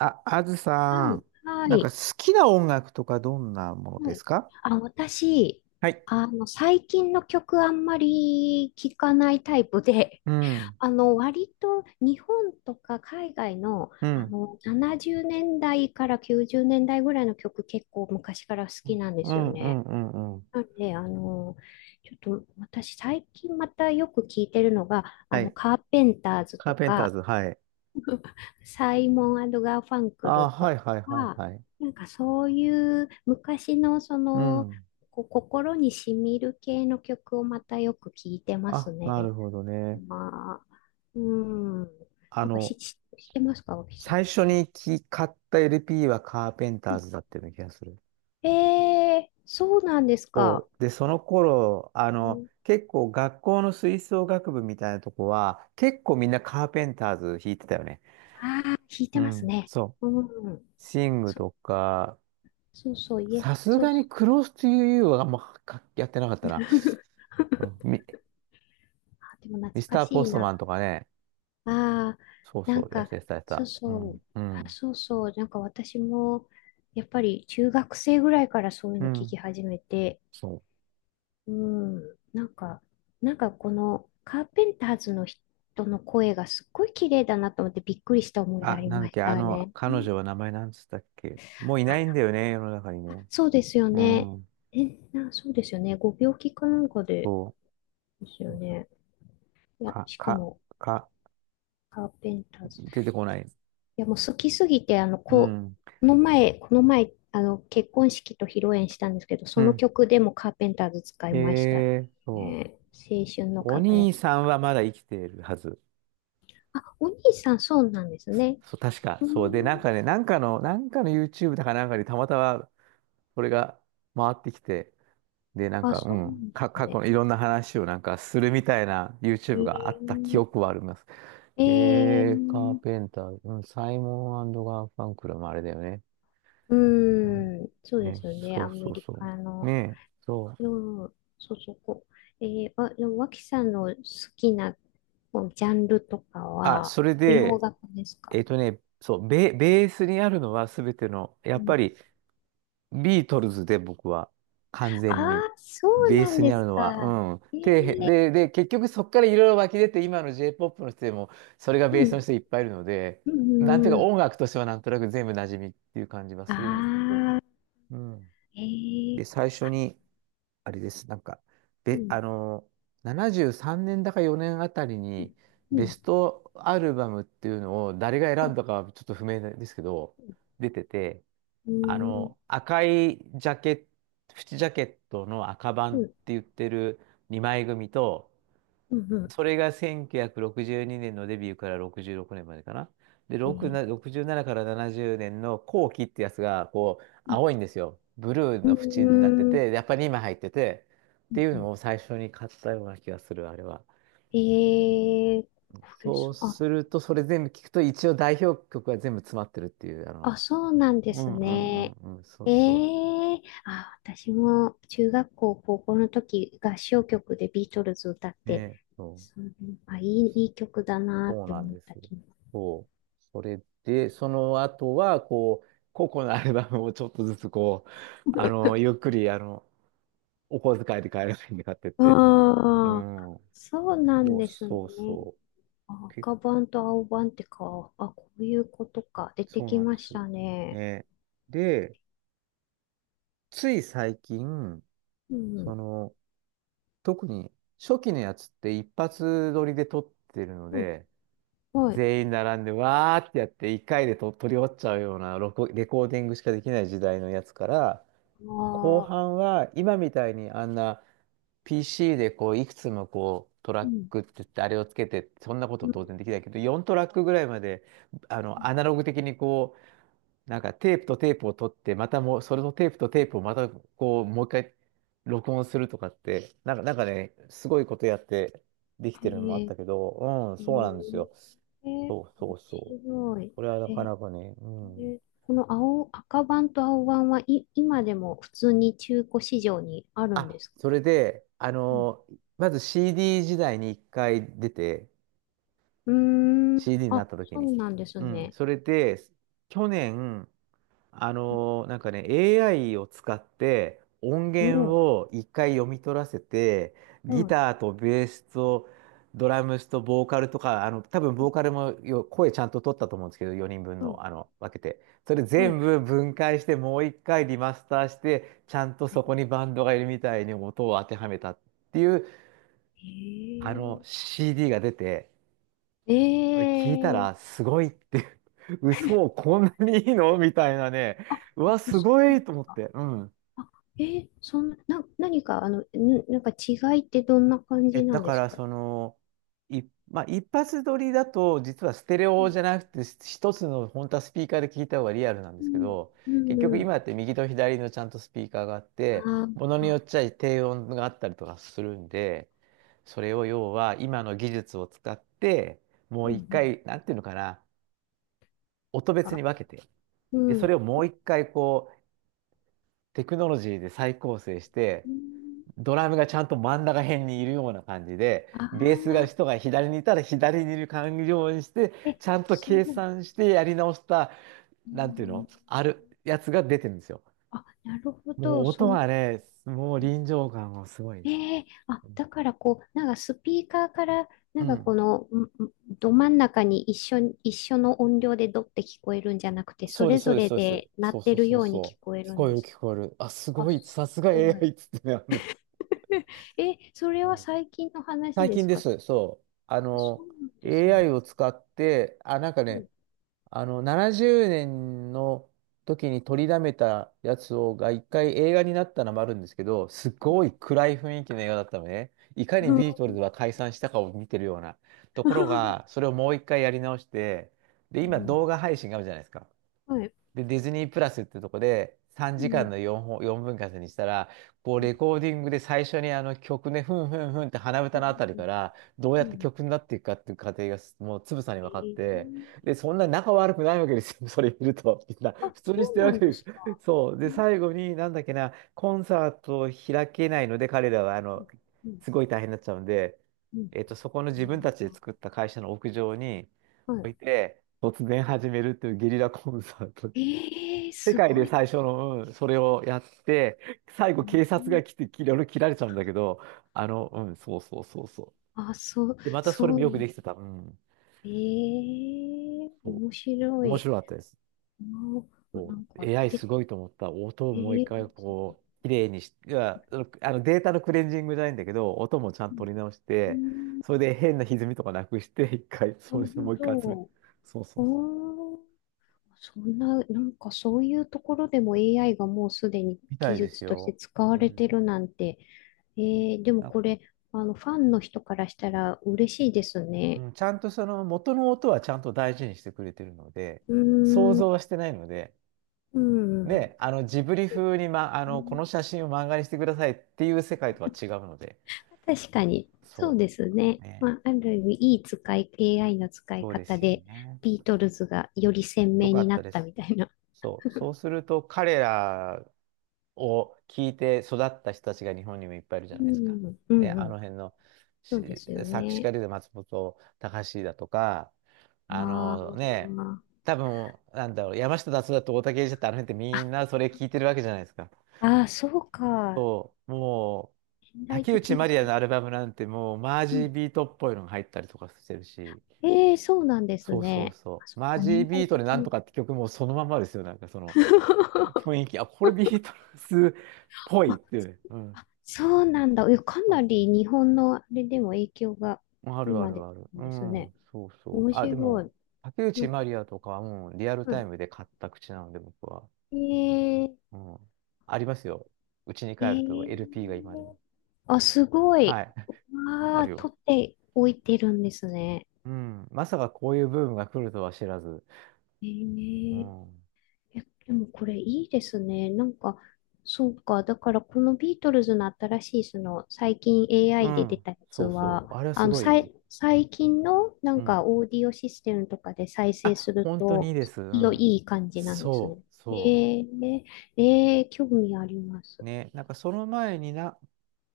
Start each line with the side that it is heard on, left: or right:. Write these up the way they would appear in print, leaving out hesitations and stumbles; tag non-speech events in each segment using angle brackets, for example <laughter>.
right: あ、あず
left: は
right: さ
left: い、
right: ん、
left: は
right: なんか
left: い、
right: 好きな音楽とかどんなもの
left: は
right: です
left: い。
right: か？
left: あ、私、
right: はい。
left: 最近の曲あんまり聞かないタイプで、
right: う
left: <laughs>
right: ん、
left: 割と日本とか海外の、
right: うん、
left: 70年代から90年代ぐらいの曲結構昔から好きなんで
right: う
left: すよ
right: ん、う
left: ね。
right: ん、うん、うん。
left: なんで、ちょっと私最近またよく聞いてるのが、
right: はい。
left: カーペンターズ
right: カー
left: と
right: ペンター
left: か、
right: ズ、はい。
left: サイモン・アド・ガーファンクル
right: あ、
left: と
right: はい、はい、はい、
left: か、
right: はい。
left: なんかそういう昔のそ
right: う
left: の、
right: ん。
left: こう心に染みる系の曲をまたよく聞いてます
right: あ、な
left: ね。
right: るほどね。
left: まあ、うん。
right: あ
left: なんか
right: の、
left: し知ってますか、脇さん。
right: 最初に買った LP はカーペン
left: う
right: ター
left: ん。
right: ズだったような気がする。
left: そうなんですか。
right: そう。で、その頃、あ
left: う
right: の、
left: ん、
right: 結構学校の吹奏楽部みたいなとこは、結構みんなカーペンターズ弾いてたよね。
left: ああ、弾い
right: う
left: てます
right: ん、
left: ね。
right: そう。
left: うん。
right: シング
left: そ、
right: とか、
left: そうそう、イエス、
right: さす
left: そ
right: が
left: うそ
right: に
left: う。
right: クロスというはあんまかやってなかったな。
left: <laughs>
right: うんミ、
left: あ、でも
right: ミス
left: 懐か
right: ター
left: し
right: ポ
left: い
right: スト
left: な。
right: マンとかね。
left: ああ、
right: そう
left: なん
right: そう、やっ
left: か、
right: てた、やって
left: そう
right: た。う
left: そう、
right: ん、う
left: あ、
right: ん、
left: そうそう、なんか私も、やっぱり中学生ぐらいからそういう
right: う
left: の聞き
right: ん。
left: 始めて、
right: そう。
left: うん、なんかこのカーペンターズの人の声がすっごい綺麗だなと思ってびっくりした思い出
right: あ、
left: あり
right: なんだっ
left: まし
right: け、あ
left: た
right: の、
left: ね。う
right: 彼
left: ん。
right: 女は名前なんつったっけ。もういないん
left: あ、
right: だよね、世の中にね。
left: そうですよ
right: う
left: ね。
right: ん、
left: え、そうですよね。ご病気かなんかで
right: そ
left: ですよ
right: う。
left: ね。いや、
right: か、
left: しか
right: か、
left: も、
right: か、
left: カーペンターズ、
right: 出てこない。
left: いや、もう好きすぎて、
right: う
left: こ
right: ん、
left: う、この前、結婚式と披露宴したんですけど、そ
right: う
left: の
right: ん。
left: 曲でもカーペンターズ使い
right: え
left: ました
right: え、そ
left: ね。青春の
right: う。お
left: 輝
right: 兄
left: きと
right: さん
left: か。
right: はまだ生きているはず。
left: あ、お兄さんそうなんですね。
right: そう、確か。
left: うー
right: そう。で、なん
left: ん。
right: かね、なんかの YouTube だかなんかにたまたまそれが回ってきて、で、なん
left: あ、
right: か、う
left: そうな
right: ん、
left: んです
right: 過去
left: ね。
right: のいろんな話をなんかするみたいな YouTube があった
left: え
right: 記憶はあります。
left: ー、え
right: カー
left: ー、
right: ペンター、うん、サイモンガーファンクルもあれだよね。
left: う
right: うん
left: ーん、そうで
right: ね、
left: すよね。
right: そ
left: ア
right: うそ
left: メ
right: う
left: リ
right: そ
left: カ
right: う。ね
left: の。
right: え、そう。
left: うん、そうそう、こう。あ、でも、脇さんの好きなこうジャンルとか
right: あ、
left: は、
right: それ
left: 洋
right: で、
left: 楽ですか？
right: そう、ベースにあるのは全ての、や
left: う
right: っ
left: ん。
right: ぱりビートルズで僕は完
left: あ
right: 全に
left: あ、そう
right: ベー
left: なん
right: スに
left: で
right: あ
left: す
right: るのは、
left: か。
right: うん。
left: え
right: 底辺
left: え。
right: で、結局そこからいろいろ湧き出て今の J-POP の人でもそれがベ
left: う
right: ースの
left: ん、
right: 人いっぱいいるので、
left: う
right: なんてい
left: ん、
right: うか
left: うん。
right: 音楽としてはなんとなく全部馴染みっていう感じは
left: あ
right: するんですけど、
left: あ。
right: うん。
left: え
right: で、
left: え。
right: 最初に、あれです、なんか、
left: うん、
right: あの、73年だか4年あたり
left: う
right: に
left: ん、う
right: ベ
left: ん、
right: ストアルバムっていうのを誰が選んだかはちょっと不明ですけど、出てて、
left: う
right: あ
left: ん、うん、
right: の、赤いジャケット、縁ジャケットの赤版っ
left: う
right: て言ってる2枚組と、
left: ん、うん。
right: それが1962年のデビューから66年までかな。で、
left: え
right: 6な
left: え。
right: 67から70年の後期ってやつが、こう、
left: うん、
right: 青いんですよ。ブルー
left: う
right: の縁になって
left: ん、うん。
right: て、やっぱり今入ってて、っ
left: う
right: ていうの
left: ん。
right: を最初に買ったような気がする、あれは。
left: ええ。これ
right: そう
left: そう、あ、
right: すると、それ全部聞くと、一応代表曲が全部詰まってるっていう、あの、
left: そうなん
right: う
left: です
right: んうんう
left: ね。
right: んうん、そう
left: え
right: そ
left: え。あ、私も中学校、高校の時、合唱曲でビートルズ歌っ
right: う。ね
left: て、
right: え、そう。
left: そう、あ、いい曲だなっ
right: そう
left: て
right: なん
left: 思っ
right: です。
left: た気も。
right: そう。それで、その後は、こう、個々のアルバムをちょっとずつ、こう、あ
left: <laughs>
right: の、ゆっくり、あの、お小遣いで買えるんで買ってって。う
left: ああ、
right: ん。
left: そうなん
right: そう
left: ですね。
right: そうそう。
left: あ、赤版と青版ってか、あ、こういうことか。出て
right: そう
left: き
right: なんで
left: まし
right: す。
left: たね。
right: ね。で、つい最近、
left: う
right: そ
left: ん。
right: の、特に初期のやつって一発撮りで撮ってるの
left: うん。
right: で、
left: はい。
right: 全員並んで、わーってやって、一回でと取り終わっちゃうようなレコーディングしかできない時代のやつから、後
left: ああ、
right: 半は今みたいにあんな PC でこういくつもこうト
left: う
right: ラッ
left: ん。
right: クって言ってあれをつけてそんなこ
left: う
right: と
left: ん。
right: 当然できないけど4トラックぐらいまであ
left: う
right: の
left: ん。
right: アナログ的にこうなんかテープとテープを取ってまたもうそれのテープとテープをまたこうもう一回録音するとかってなんかねすごいことやってでき
left: へ
right: てるのもあっ
left: え、
right: たけど、うん、そうなんです
left: へ
right: よ。
left: え、え
right: そうそうそう。
left: 白い。
right: これはなか
left: え
right: なかね、うん。
left: え、この青、赤版と青版、はい、今でも普通に中古市場にあるんで
right: あ、
left: す
right: そ
left: か？
right: れで、あ
left: うん。
right: のー、まず CD 時代に一回出て、
left: うーん。
right: CD にな
left: あ、
right: った時
left: そ
right: に。
left: うなんです
right: うん、
left: ね。
right: それで、去年、あ
left: うん。
right: のー、なんかね、AI を使って音
left: う
right: 源
left: ん。
right: を一回読み取らせて、
left: う
right: ギ
left: ん。
right: ターとベースとドラムスとボーカルとか、あの、多分ボーカルも声ちゃんと取ったと思うんですけど、4人分
left: うん。
right: の、あの、分けて。それ
left: は
right: 全
left: い。
right: 部分解して、もう一回リマスターして、ちゃんとそこにバンドがいるみたいに音を当てはめたっていう、
left: へ
right: あの、
left: え。
right: CD が出て、あれ聞いた
left: え
right: ら、
left: え。
right: すごいって、 <laughs> 嘘、こんなにいいのみたいなね。
left: あ、
right: う
left: あ、
right: わ、す
left: そ
right: ご
left: うな
right: い
left: んで
right: と
left: す
right: 思っ
left: か。
right: て。うん。
left: あ、そんな、何か、なんか違いってどんな感
right: え、
left: じな
right: だ
left: んで
right: か
left: す
right: ら、
left: か？
right: その、い、まあ、一発撮りだと、実はステレ
left: う
right: オじ
left: ん、
right: ゃなくて、一つの、本当はスピーカーで聞いた方がリアルなんで
left: う
right: すけ
left: ん、
right: ど、
left: う
right: 結
left: ん、
right: 局
left: うん。
right: 今って右と左のちゃんとスピーカーがあっ
left: あ
right: て、
left: ー、
right: ものによっ
left: あ。
right: ちゃ低音があったりとかするんで、それを要は今の技術を使って、も
left: う
right: う
left: ん、う
right: 一
left: ん、
right: 回、なんていうのかな、音別に
left: か、
right: 分けて、
left: う
right: で、それ
left: ん、
right: をもう一回こう、テクノロジーで再構成し
left: う
right: て、
left: ん、
right: ドラムがちゃんと真ん中辺にいるような感じで、
left: あ
right: ベースが
left: あ、
right: 人が左にいたら左にいる感じようにして、
left: え、
right: ちゃんと
left: す
right: 計
left: ごい。
right: 算してやり直した、
left: う
right: なんていう
left: ん、
right: の、あるやつが出てるんですよ。
left: あ、なるほ
right: も
left: ど、
right: う
left: そ
right: 音
left: の、うん。
right: はね、もう臨場感がすごい。
left: ええ。あ、だからこう、なんかスピーカーから、な
right: う
left: んか
right: ん。
left: この、ど真ん中に一緒に、一緒の音量でドって聞こえるんじゃなくて、そ
right: そうで
left: れ
right: す、そう
left: ぞ
right: です、
left: れ
right: そうで
left: で
right: す。
left: 鳴
right: そ
left: っ
right: う
left: て
right: そう
left: る
right: そう
left: ように聞
right: そ
left: こえ
right: う。聞
left: るん
right: こえ
left: で
right: る、
left: す。
right: 聞こえる。あ、す
left: あ、
right: ごい、
left: す
right: さすが
left: ご
right: AI
left: い。
right: っつってね。あのね、
left: <laughs> え、それ
right: う
left: は
right: ん、
left: 最近の話
right: 最
left: で
right: 近
left: す
right: で
left: か？
right: す、そう。あ
left: あ、そ
right: の、
left: うなんですね。
right: AI を使って、あ、なんか
left: う
right: ね、
left: ん。
right: あの、70年の時に取りだめたやつが一回映画になったのもあるんですけど、す
left: はい。
right: ごい暗い雰囲気の映画だったのね。いかにビートルズは解散したかを見てるようなところが、
left: <laughs>
right: それをもう一回やり直して、で、
left: う
right: 今
left: ん。
right: 動画配信があるじゃないですか。
left: はい。
right: で、ディズニープラスってとこで3
left: う
right: 時間
left: ん。
right: の4本、4分割にしたら、こう
left: うん。
right: レコーディングで最初にあの曲ね、ふんふんふんって鼻
left: う
right: 歌
left: ん。
right: のあたり
left: う
right: か
left: ん。
right: ら、どうや
left: うん。
right: っ
left: う
right: て
left: ん。
right: 曲になっていくかっていう過程がもうつぶさに分かって、
left: え
right: で、そんな仲悪くないわけですよ。<laughs> それ見ると、みんな普
left: あ、
right: 通にし
left: そう
right: てるわ
left: なん
right: けで
left: で
right: す。
left: すか。
right: そう。
left: う
right: で、
left: ん。
right: 最後になんだっけな、コンサートを開けないので、彼らはあ
left: う
right: の、
left: ん。うん。
right: すごい大変になっちゃうんで、そこの
left: う
right: 自分
left: ん。
right: たちで作った会社の屋上に
left: あ
right: 置い
left: ー。
right: て、突然始めるっていうゲリラコンサート。
left: ええ。
right: 世
left: す
right: 界
left: ご
right: で
left: い。
right: 最初の、うん、それをやって、最
left: う
right: 後警察
left: ん。
right: が来て、いろいろ切られちゃうんだけど、あの、うん、そうそうそうそう。
left: あ、そう、
right: で、またそれ
left: そ
right: も
left: う。
right: よくできてた。うん、
left: ええ。
right: そ
left: 面白
right: う。面
left: い。
right: 白かったです。
left: あ、
right: そ
left: な
right: う。
left: んか、
right: AI
left: で、
right: すごいと思った。音をもう一
left: ええ。
right: 回、こう、綺麗にし、いや、そのあのデータのクレンジングじゃないんだけど、音もちゃんと取り直し
left: う
right: て、
left: ん。
right: それで変な歪みとかなくして、一回、
left: な
right: そう
left: る
right: してもう一回集め、
left: ほど。
right: そうそうそう。
left: おー。そんな、なんかそういうところでも AI がもうすでに
right: みた
left: 技
right: いです
left: 術として
right: よ。
left: 使
right: う
left: われて
right: ん。
left: るなんて。えでも
right: なんか、
left: これ、ファンの人からしたら嬉しいですね。
right: うん、ちゃんとその元の音はちゃんと大事にしてくれてるので、
left: う
right: 想
left: ー
right: 像
left: ん、
right: はしてないので、
left: うん。
right: ね、あのジブリ風に、ま、あのこの写真を漫画にしてくださいっていう世界とは違うので、
left: 確かに。そう
right: そ
left: ですね。
right: う、ね、
left: まあ、ある意味、いい使い、AI の使い
right: そうで
left: 方
right: すよ
left: で、
right: ね。
left: ビートルズがより鮮
right: よ
left: 明
right: か
left: に
right: っ
left: な
right: た
left: っ
right: で
left: た
right: す。
left: みたいな。
right: そう、そうすると彼らを聞いて育った人たちが日本にもいっぱいいるじ
left: う
right: ゃないですか。
left: ん、う
right: ね、
left: ん、う
right: あの
left: ん。
right: 辺の
left: そ
right: し
left: うですよ
right: 作詞
left: ね。
right: 家で言うと松本隆だとか、
left: あ
right: あのね、
left: ー
right: 多分、なんだろう、山下達郎と大竹英二だってあの辺って
left: あ、
right: みんなそれ聞いてるわけじゃないですか。
left: あー、そうか。
right: そう、もう、
left: 年代
right: 竹
left: 的
right: 内ま
left: に
right: り
left: そ
right: や
left: う。
right: のアルバムなんてもうマージ
left: う
right: ー
left: ん。
right: ビートっぽいのが入ったりとかしてるし、
left: ええ。そうなんです
right: そうそう
left: ね。
right: そ
left: あ、そ
right: う。
left: う
right: マー
left: か、
right: ジー
left: 年
right: ビ
left: 代
right: ートで
left: 的
right: なんと
left: に。
right: かって曲もそのまんまですよ。なんかその雰囲
left: <laughs>
right: 気。あ、これビートルズっぽいっ
left: あ、
right: ていう。うん。
left: そうなんだ。え、か
right: そ
left: な
right: うそう、
left: り日本のあれでも影響が
right: あるあ
left: 今
right: る
left: で
right: ある。う
left: ですね。
right: ん、そうそう。
left: 面
right: あ、で
left: 白
right: も、
left: い。
right: 竹
left: なん
right: 内ま
left: か、
right: りやとかはもうリアル
left: う
right: タイ
left: ん。
right: ムで買った口なので、僕は。
left: ええ
right: うん。ありますよ。うちに帰ると
left: え
right: LP が今
left: え、
right: でも。
left: あ、すご
right: は
left: い。
right: い。<laughs>
left: わ
right: あ
left: あ、
right: るよ。
left: 取っておいてるんですね。
right: うん。まさかこういうブームが来るとは知らず。
left: え
right: う
left: え
right: ん。
left: え、でもこれいいですね。なんか、そうか。だからこのビートルズの新しい、最近
right: う
left: AI で出
right: ん。
left: たやつ
right: そうそう。
left: は、
right: あれはすごい。
left: 最近のな
right: う
left: んか
right: ん。
left: オーディオシステムとかで再生
right: あ、
left: する
right: 本当にい
left: と、
right: いです。う
left: いいよ、
right: ん。
left: いい感じなんですね。
right: そう、そ
left: ええええ、興味ありま
right: う。
left: す。
right: ね。なんかその前にな、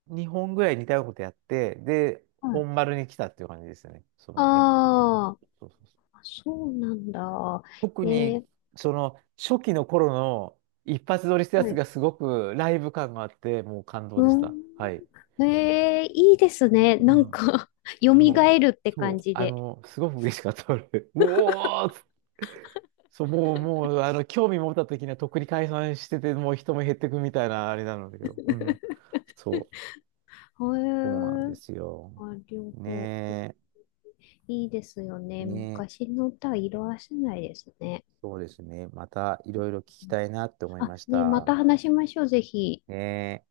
right: 2本ぐらい似たようなことやって、で、
left: はい。
right: 本丸に来たっていう感じですよね。その、に、うん。
left: あ
right: そうそうそう。
left: あ、そうなんだ。
right: 特
left: え
right: に、
left: ー
right: その、初期の頃の一発撮りしたや
left: は
right: つ
left: い。
right: がすごくライブ感があって、もう感動
left: う
right: でし
left: ん。
right: た。はい。
left: ええ。いいですね。
right: う
left: なん
right: ん。
left: か <laughs> 蘇
right: もうね、
left: るって
right: そ
left: 感
right: う、
left: じ
right: あ
left: で。
right: の、すごく嬉しかった。俺、 <laughs> うおーっつ、そう、もう、あの、興味持った時にはとっくに解散してて、もう人も減ってくみたいな、あれなんだけど。うん。そう、
left: へ
right: そうなんで
left: え。
right: すよ。
left: あ、両方。
right: ね
left: いいですよ
right: え。
left: ね。
right: ねえ。
left: 昔の歌は色褪せないですね。
right: そうですね。またいろいろ聞きたいなって思い
left: あ、
right: まし
left: ね、ま
right: た。
left: た話しましょう、ぜひ。
right: ねえ。